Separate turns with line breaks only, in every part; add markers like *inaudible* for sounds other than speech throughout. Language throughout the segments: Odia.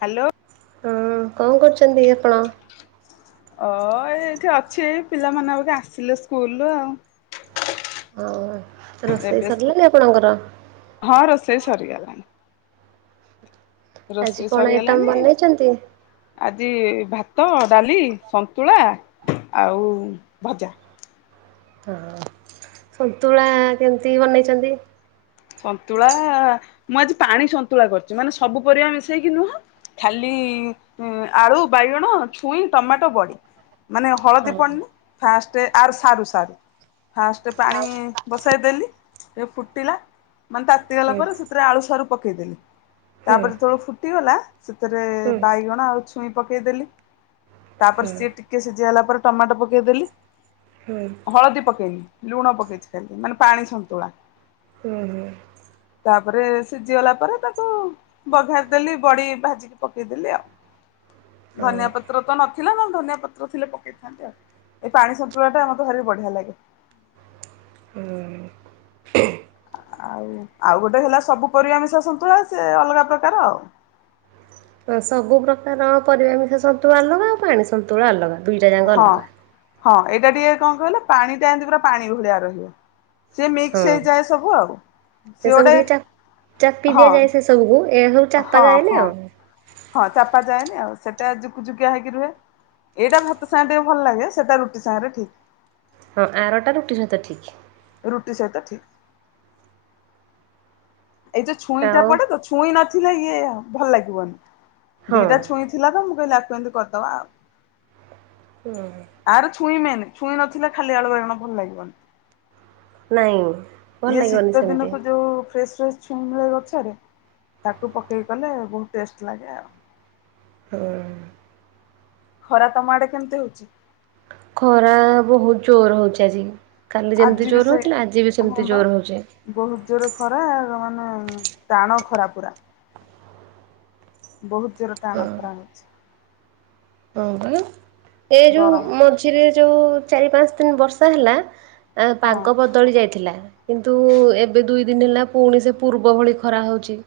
ହାଲୋ
ହଁ କଣ କରୁଚନ୍ତି ଆପଣ?
ଓ ଏଇଠି ଅଛି ପିଲାମାନେ ବୋଧେ ଆସିଲେ ସ୍କୁଲ୍ ରୁୁ ଆଉ
ହଉ ରୋଷେଇ
ଏବେ ସ୍କୁ
ସରିଲାଣିି ଆପଣଙ୍କର?
ହଁ ରୋଷେଇ ସରିଗଲାଣି।
ଆଜି
ରୋଷେଇ
କଣ ଆଇଟମ୍
ସରିଗଲାଣି
ବନେଇଛନ୍ତି?
ଆଜି ଭାତ ଡାଲି ସନ୍ତୁଳା ଆଉ ଭଜା।
ହଁ ସନ୍ତୁଳା କେମିତି ବନେଇଚନ୍ତି?
ସନ୍ତୁଳା ମୁଁ ଆଜି ପାଣି ସନ୍ତୁଳା କରିଚି ମାନେ ସବୁ ପରିବା ମିଶେଇକି ନୁହଁ ଖାଲି ଆଳୁ ବାଇଗଣ ଛୁଇଁ ଟମାଟୋ ବଡି। ମାନେ ହଳଦୀ
ହଉ
ପଡିନି ଫାଷ୍ଟ ଆର୍ ସାରୁ ସାରୁ ଫାଷ୍ଟ୍ ପାଣି ବସାଇଦେଲି ଏ ଫୁଟିଲା ମାନେ ତାତିଗଲା
ହୁଁ
ପରେ ସେଥିରେ ଆଳୁ ସାରୁ ପକେଇଦେଲି
ହୁଁ
ତାପରେ ଯେତେବଳୁ ଫୁଟିଗଲା ସେଥେରେ
ହୁଁ
ବାଇଗଣ ଆଉ ଛୁଇଁ ପକେଇଦେଲି ତାପରେ
ହୁଁ
ସିଏ ଟିକେ ସିଝିଗଲା ପରେ ଟମାଟୋ ପକେଇଦେଲି
ହୁଁ
ହଳଦୀ ପକେଇନି ଲୁଣ ପକେଇଛି ଖାଲି ମାନେ ପାଣି ସନ୍ତୁଳା।
ହୁଁ-ହୁଁ।
ତାପରେ ସିଝିଗଲା ପରେ ତାକୁ ବଘାରି ଦେଲି ବଡି ଭାଜିକି ପକେଇ ଦେଲି ଆଉ
ହୁଁ
ଧନିଆ ପତ୍ ତ୍ର ତ ନଥିଲା ନହେଲେ ଧନିଆ ପତ୍ର ଥିଲେ ପକେଇଥାନ୍ତି ଆଉ, ଏଇ ପାଣି ସନ୍ତୁଳା ଟା ମତେ ଭାରି ବଢିଆ ଲାଗେ।
ହୁଁ।
ଆଉ-ଆଉ ଗୋଟେ ହେଲା ସବୁ ପରିବା ମିଶା ସନ୍ତୁଳା ସେ ଅଲଗା ପ୍ରକାର ଆଉ।
ତ ସବୁ ପ୍ରକାର ପରିବା ମିଶା ସନ୍ତୁଳା ଅଲଗା ଆଉ ପାଣି ସନ୍ତୁଳା ଅଲଗା ଦୁଇଟା ଯାଙ୍କ
ହଁ
ଅଲଗା।
ହଁ ଏଇଟା ଟିକେ କଣ କହିଲ ପାଣିଟା ଏନ୍ତି ପୁରା ପାଣି ଭଳିଆ ରହିବ ସିଏ ମିକ୍ସ
ହଁ
ହେଇଯାଏ ସବୁ ଆଉ।
ସେ
ସିଏ
ସବୁକୁ
ଗୋଟେ
ଟିକେ ଚାପି ଦିଆଯାଏ ସେ ସବୁକୁ ଏ ହଉ
ହଁ-ହଁ-ହଁ ଚାପା ଯାଏନି ଆଉ ସେଟା ଜୁକୁଝୁକିଆ ହେଇକି ରୁହେ। ଏଇଟା ଭାତ ସାଙ୍ଗେରେ ଟିକେ ଭଲ୍ ଲାଗେ, ସେଇଟା ରୁଟି ସାଙ୍ଗରେ ଠିକ୍।
ହଁ ଆରଟା ରୁଟି ସହିତ ଠିକ୍।
ରୁଟି ସହିତ ଠିକ୍। ଏଇ ଯୋଉ ଛୁଇଁଟା
ଆଉ
ପଡେ ତ ଛୁଇଁ ନଥିଲେ ଇଏ ଭଲ ଲାଗିବନି, ଦିଟା
ହଁ।
ଛୁଇଁ ଥିଲା ତ ମୁଁ କହିଲ ୟାକୁ ଏମ୍ତି କରିଦବା ଆଉ।
ହୁଁ।
ଆର ଛୁଇଁ ମେନେ, ଛୁଇଁ ନଥିଲେ ଖାଲି ଆଳୁ ବାଇଗଣ ଭଲ ଲାଗିବନି।
ନାଇଁ। ଭଲ
ଇଏ
ଲାଗିବନି
ଶୀତ
ସେମିତି
ଦିନକୁ ଯୋଉ ଫ୍ରେଶ୍-ଫ୍ରଶ୍ ଛୁଇଁ *unintelligible* ଗଛରେ ତାକୁ ପକେଇ କଲେ ବହୁତ୍ ଟେଷ୍ଟ ଲାଗେ ଆଉ।
ହଁ।
ଖରା ତମ ଆଡେ କେମ୍ତି ହଉଛି?
ଖରା ବହୁତ୍ ଜୋର୍ ହଉଚି ଆଜି, କାଲି
ଆଜି
ଯେମ୍ତି ଜୋର୍ ହଉଥିଲା ଆଜି ବି ସେମ୍ତି ଜୋର୍ ହଉଚି।
ବହୁତ୍ ଜୋରେ ଖରା ମାନେ ଟାଣ ଖରା ପୁରା। ବହୁତ୍ ଜୋର
ହଁ
ଟାଣ ଖରା ହଉଛି।
ଏ ଯୋଉ
ଗରମ ଜୋର।
ମଝିରେ ଯୋଉ ଚାରି ପାଞ୍ଚ ଦିନ୍ ବର୍ଷା ହେଲା ଆ
ହଁ
ପାଗ ବଦଳି ଯାଇଥିଲା। କିନ୍ତୁ ଏବେ ଦୁଇ ଦିନ ହେଲା ପୁଣି ସେ ପୂର୍ବ ଭଳି ଖରା ହେଉଚି।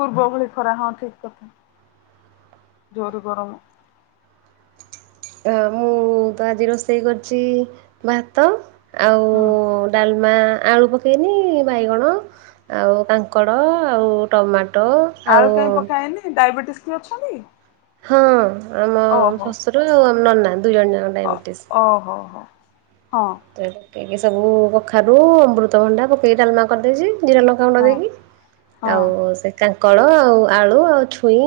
ପୂର୍ବ ଭଳି ଖରା ହଁ ଠିକ୍ କଥା, ଜୋରେ ଗରମ
ଅ ମୁଁ ତ ଆଜି ରୋଷେଇ କରିଚି ଭାତ ଆଉ
ହୁଁ।
ଡାଲମା ଆଳୁ ପ କେଇନି ବାଇଗଣ ଆଉ କାଙ୍କଡ଼ ଆଉ ଟମାଟୋ
ଆଳୁ କାଇଁ
ଆଉ
ପକା ହେଇନି ଡାଇବେଟିସ୍ କିଏ ଅଛନ୍ତି କି?
ହଁ ଆମ ଶଶୁର ଆଉ ଆମ ନନା ଦୁଇ ଜଣ ଯାକ
ଅ
ଡାଇବେଟିସ୍।
ଓହୋ ହୋ। ହଁ।
*unintelligible* ପକେଇକି ସବୁ କଖାରୁ ଅମୃତଭଣ୍ଡା ପକେଇକି ଡାଲ୍ମା କରିଦେଇଚି ଜିରା ଲ ଙ୍କା ଗୁଣ୍ଡ
ହଁ
ଦେଇକି
ହଁ
ଆଉ ସେ କାଙ୍କଡ଼ ଆଉ ଆଳୁ ଆଉ ଛୁଇଁ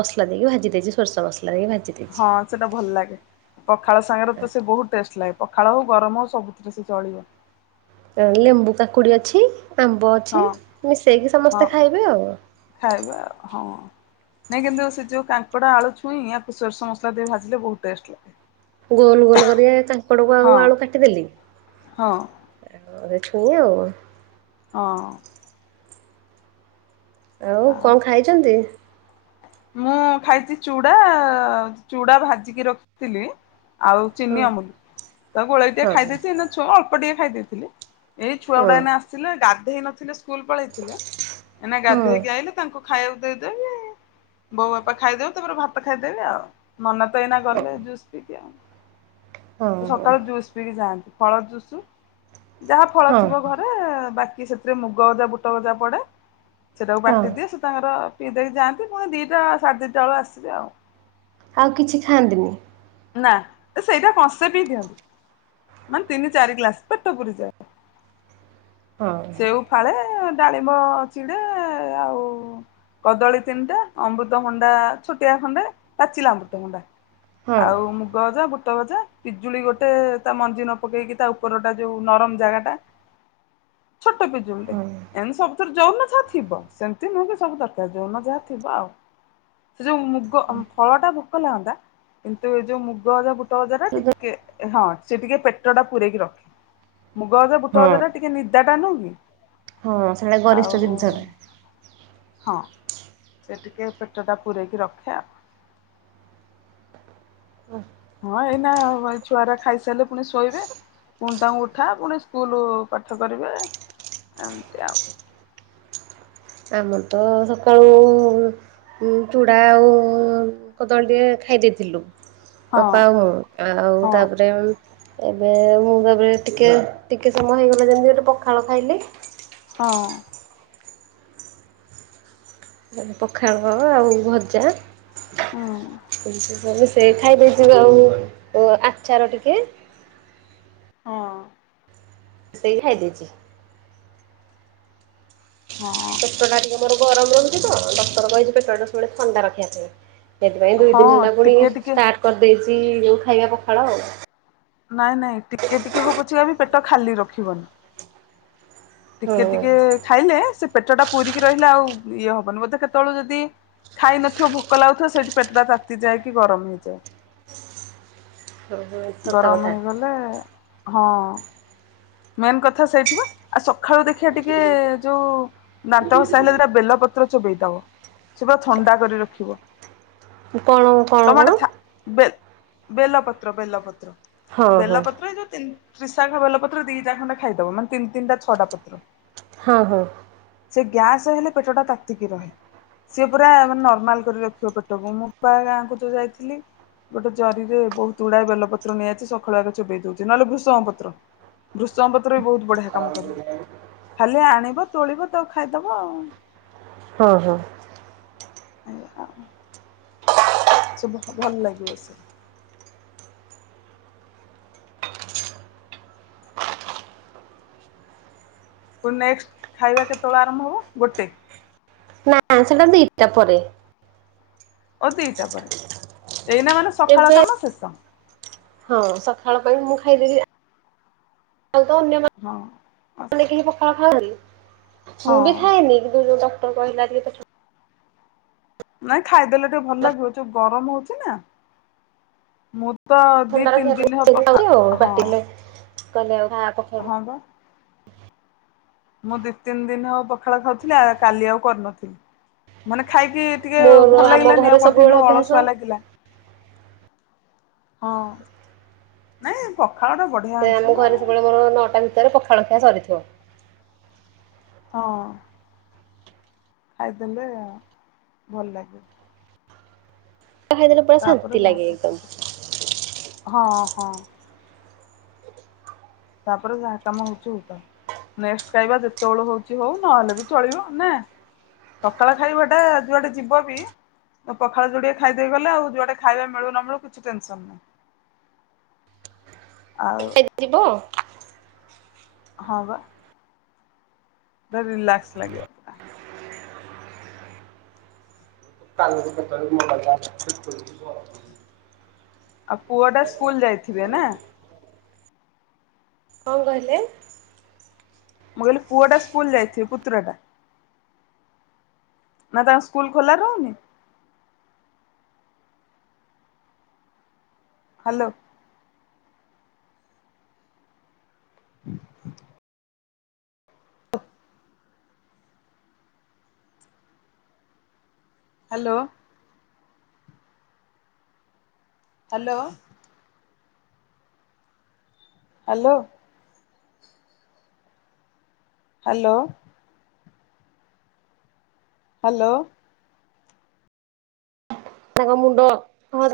ମସଲା ଦେଇକି ଭାଜି ଦେଇଚି ସୋରିଷ ମସଲା ଦେଇକି ଭାଜି ଦେଇଛି।
ହଁ। ସେଟା ଭଲ୍ ଲାଗେ ପଖାଳ ସାଙ୍ଗେରେ ତ ସେ ବହୁତ୍ ଟେଷ୍ଟ ଲାଗେ, ପଖାଳ ହଉ ଗରମ୍ ହଉ ସବୁଥିରେ ସେ ଚଳିବ।
ଲେମ୍ବୁ କାକୁଡ଼ି ଅଛି ଆମ୍ବ ଅଛି
ହଁ
ମିଶେଇକି ସମସ୍ତେ ଖାଇବେ ଆଉ।
ଖାଇବେ ଆଉ ହଁ। ନାଇଁ କିନ୍ତୁ ସେ ଯୋଉ କାଙ୍କଡ ଆଳୁ ଛୁଇଁ ୟାକୁ ସୋରିଷ ମସଲା ଦେଇ ଭାଜିଲେ ବହୁତ୍ ଟେଷ୍ଟ ଲାଗେ।
ଗୋଲ ଗୋଲ କରି କାଙ୍କଡ଼କୁ ଆଉ
ହଁ
ଆଳୁ କାଟିଦେଲି।
ହଁ।
ଆ ଛୁଇଁ ଆଉ *unintelligible*
ହଁ।
ଆଉ କଣ ଖାଇଛନ୍ତି?
ମୁଁ ଖାଇଛି ଚୁଡା ଚୁଡା ଭାଜିକି ରଖିଥିଲି। ଆଉ
ହଁ
ଚିନି ଅମୁଲି ତ ଗୋଳେଇ ଟିକେ
ହଁ
ଖାଇ ଦେଇଥିଲି ନା ଛୁ ଅଳ୍ପ ଟିକେ ଖାଇ ଦେଇେଥିଲି। ଏଇ ଛୁଆ
ହଁ
ଗୁଡା ଏନ ଆସିଲେ ଗାଧେଇ ନଥିଲେ ସ୍କୁଲ ପଳେଇଥିଲେ ଏନ
ହଁ
ଗାଧେଇକି ଆଇଲି। ତାଙ୍କୁ ଖାଇବାକୁ ଦେଇଦେବି। ବୋଉ ବାପା ଖାଇଦେବ ତାପରେ ଭାତ ଖାଇଦେବେି ଆଉ ମନ ତ ଏଇନା ଗଲେ ଜୁସ୍ ପିଇି
ହଁ
ସେ
ହଁ
ସକାଳୁ ଯୁୟୁସୁ ପିଇି ଯାଆନ୍ତି ଫଳ ଜୁସୁ ଯାହା ଫଳ ଥିବ ଘ
ହଁ।
ବାକି ସେଥିରେ ମୁଗ ଗଜା ବୁଟ ଗଜା ପଡେ ସେଟାକୁ
ହଁ।
ପାଟିଦିଏଥି ତାଙ୍କର ପିଦେଇ ଯାନ୍ତି ପୁଣି ଦିଟା ସାଢ଼େ ଦିଟା ବେଳ କୁ ଆସେ ଆଉ
ଆଉ କିଛି ଖାଆନ୍ତିନି।
ନା ସେଇଟା କସେ ପିଇ ଦିଅନ୍ତିୁ ମାନେ ତିନି ଚାରି ଗ୍ଲାସ ପେଟ ପୁରି ଯାଏ।
ହଁ।
ସେଉ ଫାଳେ ଡାଳିମ୍ ଟିକେ ଆଉ କଦଳୀ ତିନିଟା ଅମୃତଭଣ୍ଡା ଛୋଟିଆ ଖଣ୍ଡେ ପାଚିଲା ଅମୃତଭଣ୍ଡା
ହଁ
ଆଉ ମୁଗ ଭଜା ବୁଟ ଭଜା ପିଜୁଳି ଗୋଟେ ତା ମଞ୍ଜି ନ ପକେଇକି ତା ଉପରଟା ଯୋଉ ନରମ ଜାଗା ଟା ଛୋଟ ପିଜୁଳି ଟେ
ହଁ
ଏନ୍ ସବ ଯୌନ ଯାହା ଥିବ ସେମିତି ନୁହେଁ କି ସବୁ ଦରକାର ଯୌନ ଯାହା ଥିବ ଆଉ ସେ ଯୋଉ ମୁଗ ଫଳ ଟା ଭୋକ ଲାଗନ୍ତା କିନ୍ତୁ ଏ ଯୋଉ ମୁଗ ଅଜା ବୁଟ ଗଜାର
ସୁଦୁ
ଟିକେ ହଁ ସେ ଟିକେ ପେଟ ଟା ପୁରରେକି ରଖେ ମୁଗ ହଜାର ବୁଟ
ହଁ
ହଜାର ଟା ଟିକେ ନି ତା ଟା ନୁନି
ହଁ ସେଇଟା
ଆଉ
ଗରିଷ୍ଠ ଜିନିଷଟା
*unintelligible* ହଁ ସେ ଟିକେ ପେଟ ଟା ପୂରୋଇକି ରଖେ ଆ
ହ *unintelligible*
ହଁ ଏଇନା ଛୁଆ ଟା ଖାଇସାରିଲେ ପୁଣି ଶୋଇବେ। ପୁଣି ତାଙ୍କୁ ଉଠା ପୁଣି ସ୍କୁଲ ପାଠ କରିବେ ଏମତି ଆଉ
ଆମର ତ ସକାଳୁ ଚୁଡ଼ା ଆଉ କଦଳୀଟିଏ ଖାଇ ଦେଇଥିଲୁ। ହ
ହଁ
ବାପା ଆଉ
ହଁ
ତାପରେ ଏବେ ମୁଁ ତାପରେ ଟିକଏ ଟିକଏ ସମୟ ହେଇଗଲା ଯେମିତି ଗୋଟେ ପଖାଳ ଖାଇଲି।
ହଁ।
ପଖାଳ ଆଉ ଭଜା
ହୁଁ
ଏମତି ସେ ଖାଇଦେଇଥିବ ଆଉ ଆଚାର ଟିକେ।
ହଁ।
ସେଇ ଖାଇ ଦେଇଛି।
ହଁ।
ପେଟ ଟା ଟିକେ ମୋର ଗରମ ରହୁଛି ତ ଡକ୍ଟର କହିଛି ପେଟା ସବୁବେଳେ ଥଣ୍ଡା ରଖିବା ପାଇଁ ସେଥିପାଇଁ ଦୁଇ
ହଁ
ଦିନ ହେଲା ପୁଣି
ଟିକେ ଟିକେ
ଷ୍ଟାର୍ଟ କରିଦେଇଛି ଯୋଉ ଖାଇବା ପଖାଳ ଆଉ
ନାଇଁ ନାଇଁ ଟିକେ ଟିକେ ହବୁଛି ଆ ବି ପେଟ ଖାଲି ରଖିବନି। ଟିକେ
ହୁଁ
ଟିକେ ଖାଇଲେ ସେ ପେଟ ଟା ପୁରରିକି ରହିଲେ ଆଉ ଇଏ ହବନି ବୋଧେ କେତେବେଳ ଯଦି ଖାଇନଥିବ ଭୋକ ଲାଗୁଥିବ ସେଇଠି ପେଟ ଟା ତାତିଯାଏ କି ଗରମ ହେଇଯାଏ।
ଓହୋ ସତ କଥା
ଗରମ ହେଇଗଲେ। ହଁ। ମେନ୍ କଥା ସେଇଠି ବା। ଆ ସକାଳୁ ଦେଖିବା ଟିକେ ଯୋଉ ଦାନ୍ତ ଘସା ହେଲେ ଦିଇଟା ବେଲ ପତ୍ର ଚୋବେଇ ଦବ। ସେ ପୁରା ଥଣ୍ଡା କରି ରଖିବ।
କଣ କଣ କଣ?
ତମରଟା ଥା, ବେଲ ପତ୍ର ବେଲ ପତ୍ର।
ହଁ ହଁ
ବେଲପତ୍ର ଏଇ ଯୋଉ ତିନ ତ୍ରିଶାଖା ବେଲପତ୍ର ରୁ ଦିଇଟା ଖଣ୍ଡେ ଖାଇଦବ ମାନେ ତିନ ତିନିଟା ଛଅଟା ପତ୍ର।
ହଁ ହଁ।
ସେ ଗ୍ୟାସ୍ ହେଲେ ପେଟଟା ତାତିକି ରହେ। ସିଏ ପୁରା ନର୍ମାଲ କରି ରଖିବ ପେଟକୁ। ମୁଁ ପ୍ରାୟ ଗାଁକୁ ଯୋଉ ଯାଇଥିଲି ଗୋଟେ ଜରିରେ ବହୁତ ଗୁଡାଏ ବେଲପତ୍ର ନେଇଆଇଛି। ସକାଳୁ ଆଗ ଚୋବେଇ ଦଉଛି ନହେଲେ ଭୃସଙ୍ଗ ପତ୍ର। ଭୃସଙ୍ଗ ପତ୍ର ବି ବହୁତ ବଢିଆ କାମ କରିବ। ଖାଲି ଆଣିବ ତୋଳିବ ତାକୁ ଖାଇଦବ ଆଉ।
ହଁ ହଁ।
ଏଇଆ ଆଉ। ସବୁ ଭଲ ଲାଗିବ ସେ। ତୋ ନେକ୍ସଟ୍ ଖାଇବା କେତେବେଳେ ଆରମ୍ଭ ହବ ଗୋଟେ।
ହଁ ସେଟା ଦି ଟା ପରେ।
ଓ ଦିଟା ପରେ। ଏଇନା ମାନେ ସକାଳ
ଏବେ
କାମ ଶେଷ।
ହଁ ସକାଳ ପାଇଁ ମୁଁ ଖାଇଦେବି। ଧନ୍ୟବା
ହଁ ଆସ୍।
ମୁଁ ପଖାଳ ଖାଉନି।
ନାଇଁ ଖାଇଦେଲେ ଟିକେ ଭଲ ଲାଗିବ। ଯୋଉ ଗରମ ହଉଚି ନା ମୁଁ ତ ଦି ତିନି
ଥଣ୍ଡାରେ
ଦିନ ହବ ଖା
ପଖାଳ
ହଁ
*unintelligible* କହିଲେ *unintelligible*
ହଁ ବା। ମୁଁ ଦି ତିନି ଦିନ ହଉ ପଖାଳ ଖାଉଥିଲି। କାଲି ଆଉ କରିନଥିଲି ମାନେ ଖାଇକି ଟିକେ
ମୋର
ଭଲ
ଆମ
ଲାଗିଲାନି
ଘରେ
ଆଉ
ସବୁବେଳେ
କଣ୍ଟିନ୍ୟୁ ଅଳସୁଆ
ଅଭ୍ୟାସ
ଲାଗିଲା। ହଁ ନାଇଁ ପଖାଳ ତ ବ
ସେ ଆମ ଘରେ ସବୁବେଳେ ମୋର ନଅଟା ଭିତରେ ପଖାଳଖିଆ ସରିଥିବ।
ହଁ। ଖାଇଦେଲେ ଭଲ ଲାଗିବ।
ପଖାଳ ଖାଇଦେଲେ ପୁରା
ତାପରେ
ଶାନ୍ତି
ଯାହା
ଲାଗେ
କରୁଛ
ଏକଦମ୍।
କର ହଁ ହଁ। ତା ପରେ ଯାହି କାମ ହଉଛି ହଉଥାଉ। ନେକ୍ସଟ ଖାଇବା ଯେତେବେଳ ହଉଛି ହଉ, ନ ହେଲେ ବି ଚଳିବ ନା। ସକାଳ ଖାଇବାଟା ଯୁଆଟେ ଯିବ ବି ପଖାଳ ଯୋଡିଏ ଖାଇଦେଇ ଗଲେ ଆଉ ଯୁଆଡେ ଖାଇବା ମିଳୁ ନ ମିଳୁ କିଛି ଟେନସନ୍ ନାହିଁ। ଆଉ।
ଏବେ ଯିବ।
ହଁ ବା। ପୁରା ରିଲାକ୍ସ ଲାଗିବ। ପୁରା
*inaudible*
ଆଉ ପୁଅଟା ସ୍କୁଲ ଯାଇଥିବେ ନା।
କଣ କହିଲେ?
ମୁଁ କହିଲି ପୁଅଟା ସ୍କୁଲ ଯାଇଥିବ, ପୁତୁରାଟା। ନା ତମ ସ୍କୁଲ ଖୋଲା ରହୁନି। Hello *inaudible* hello hello. Hello. Hello. Hello.
ତାଙ୍କ ମୁଣ୍ଡ ହଁ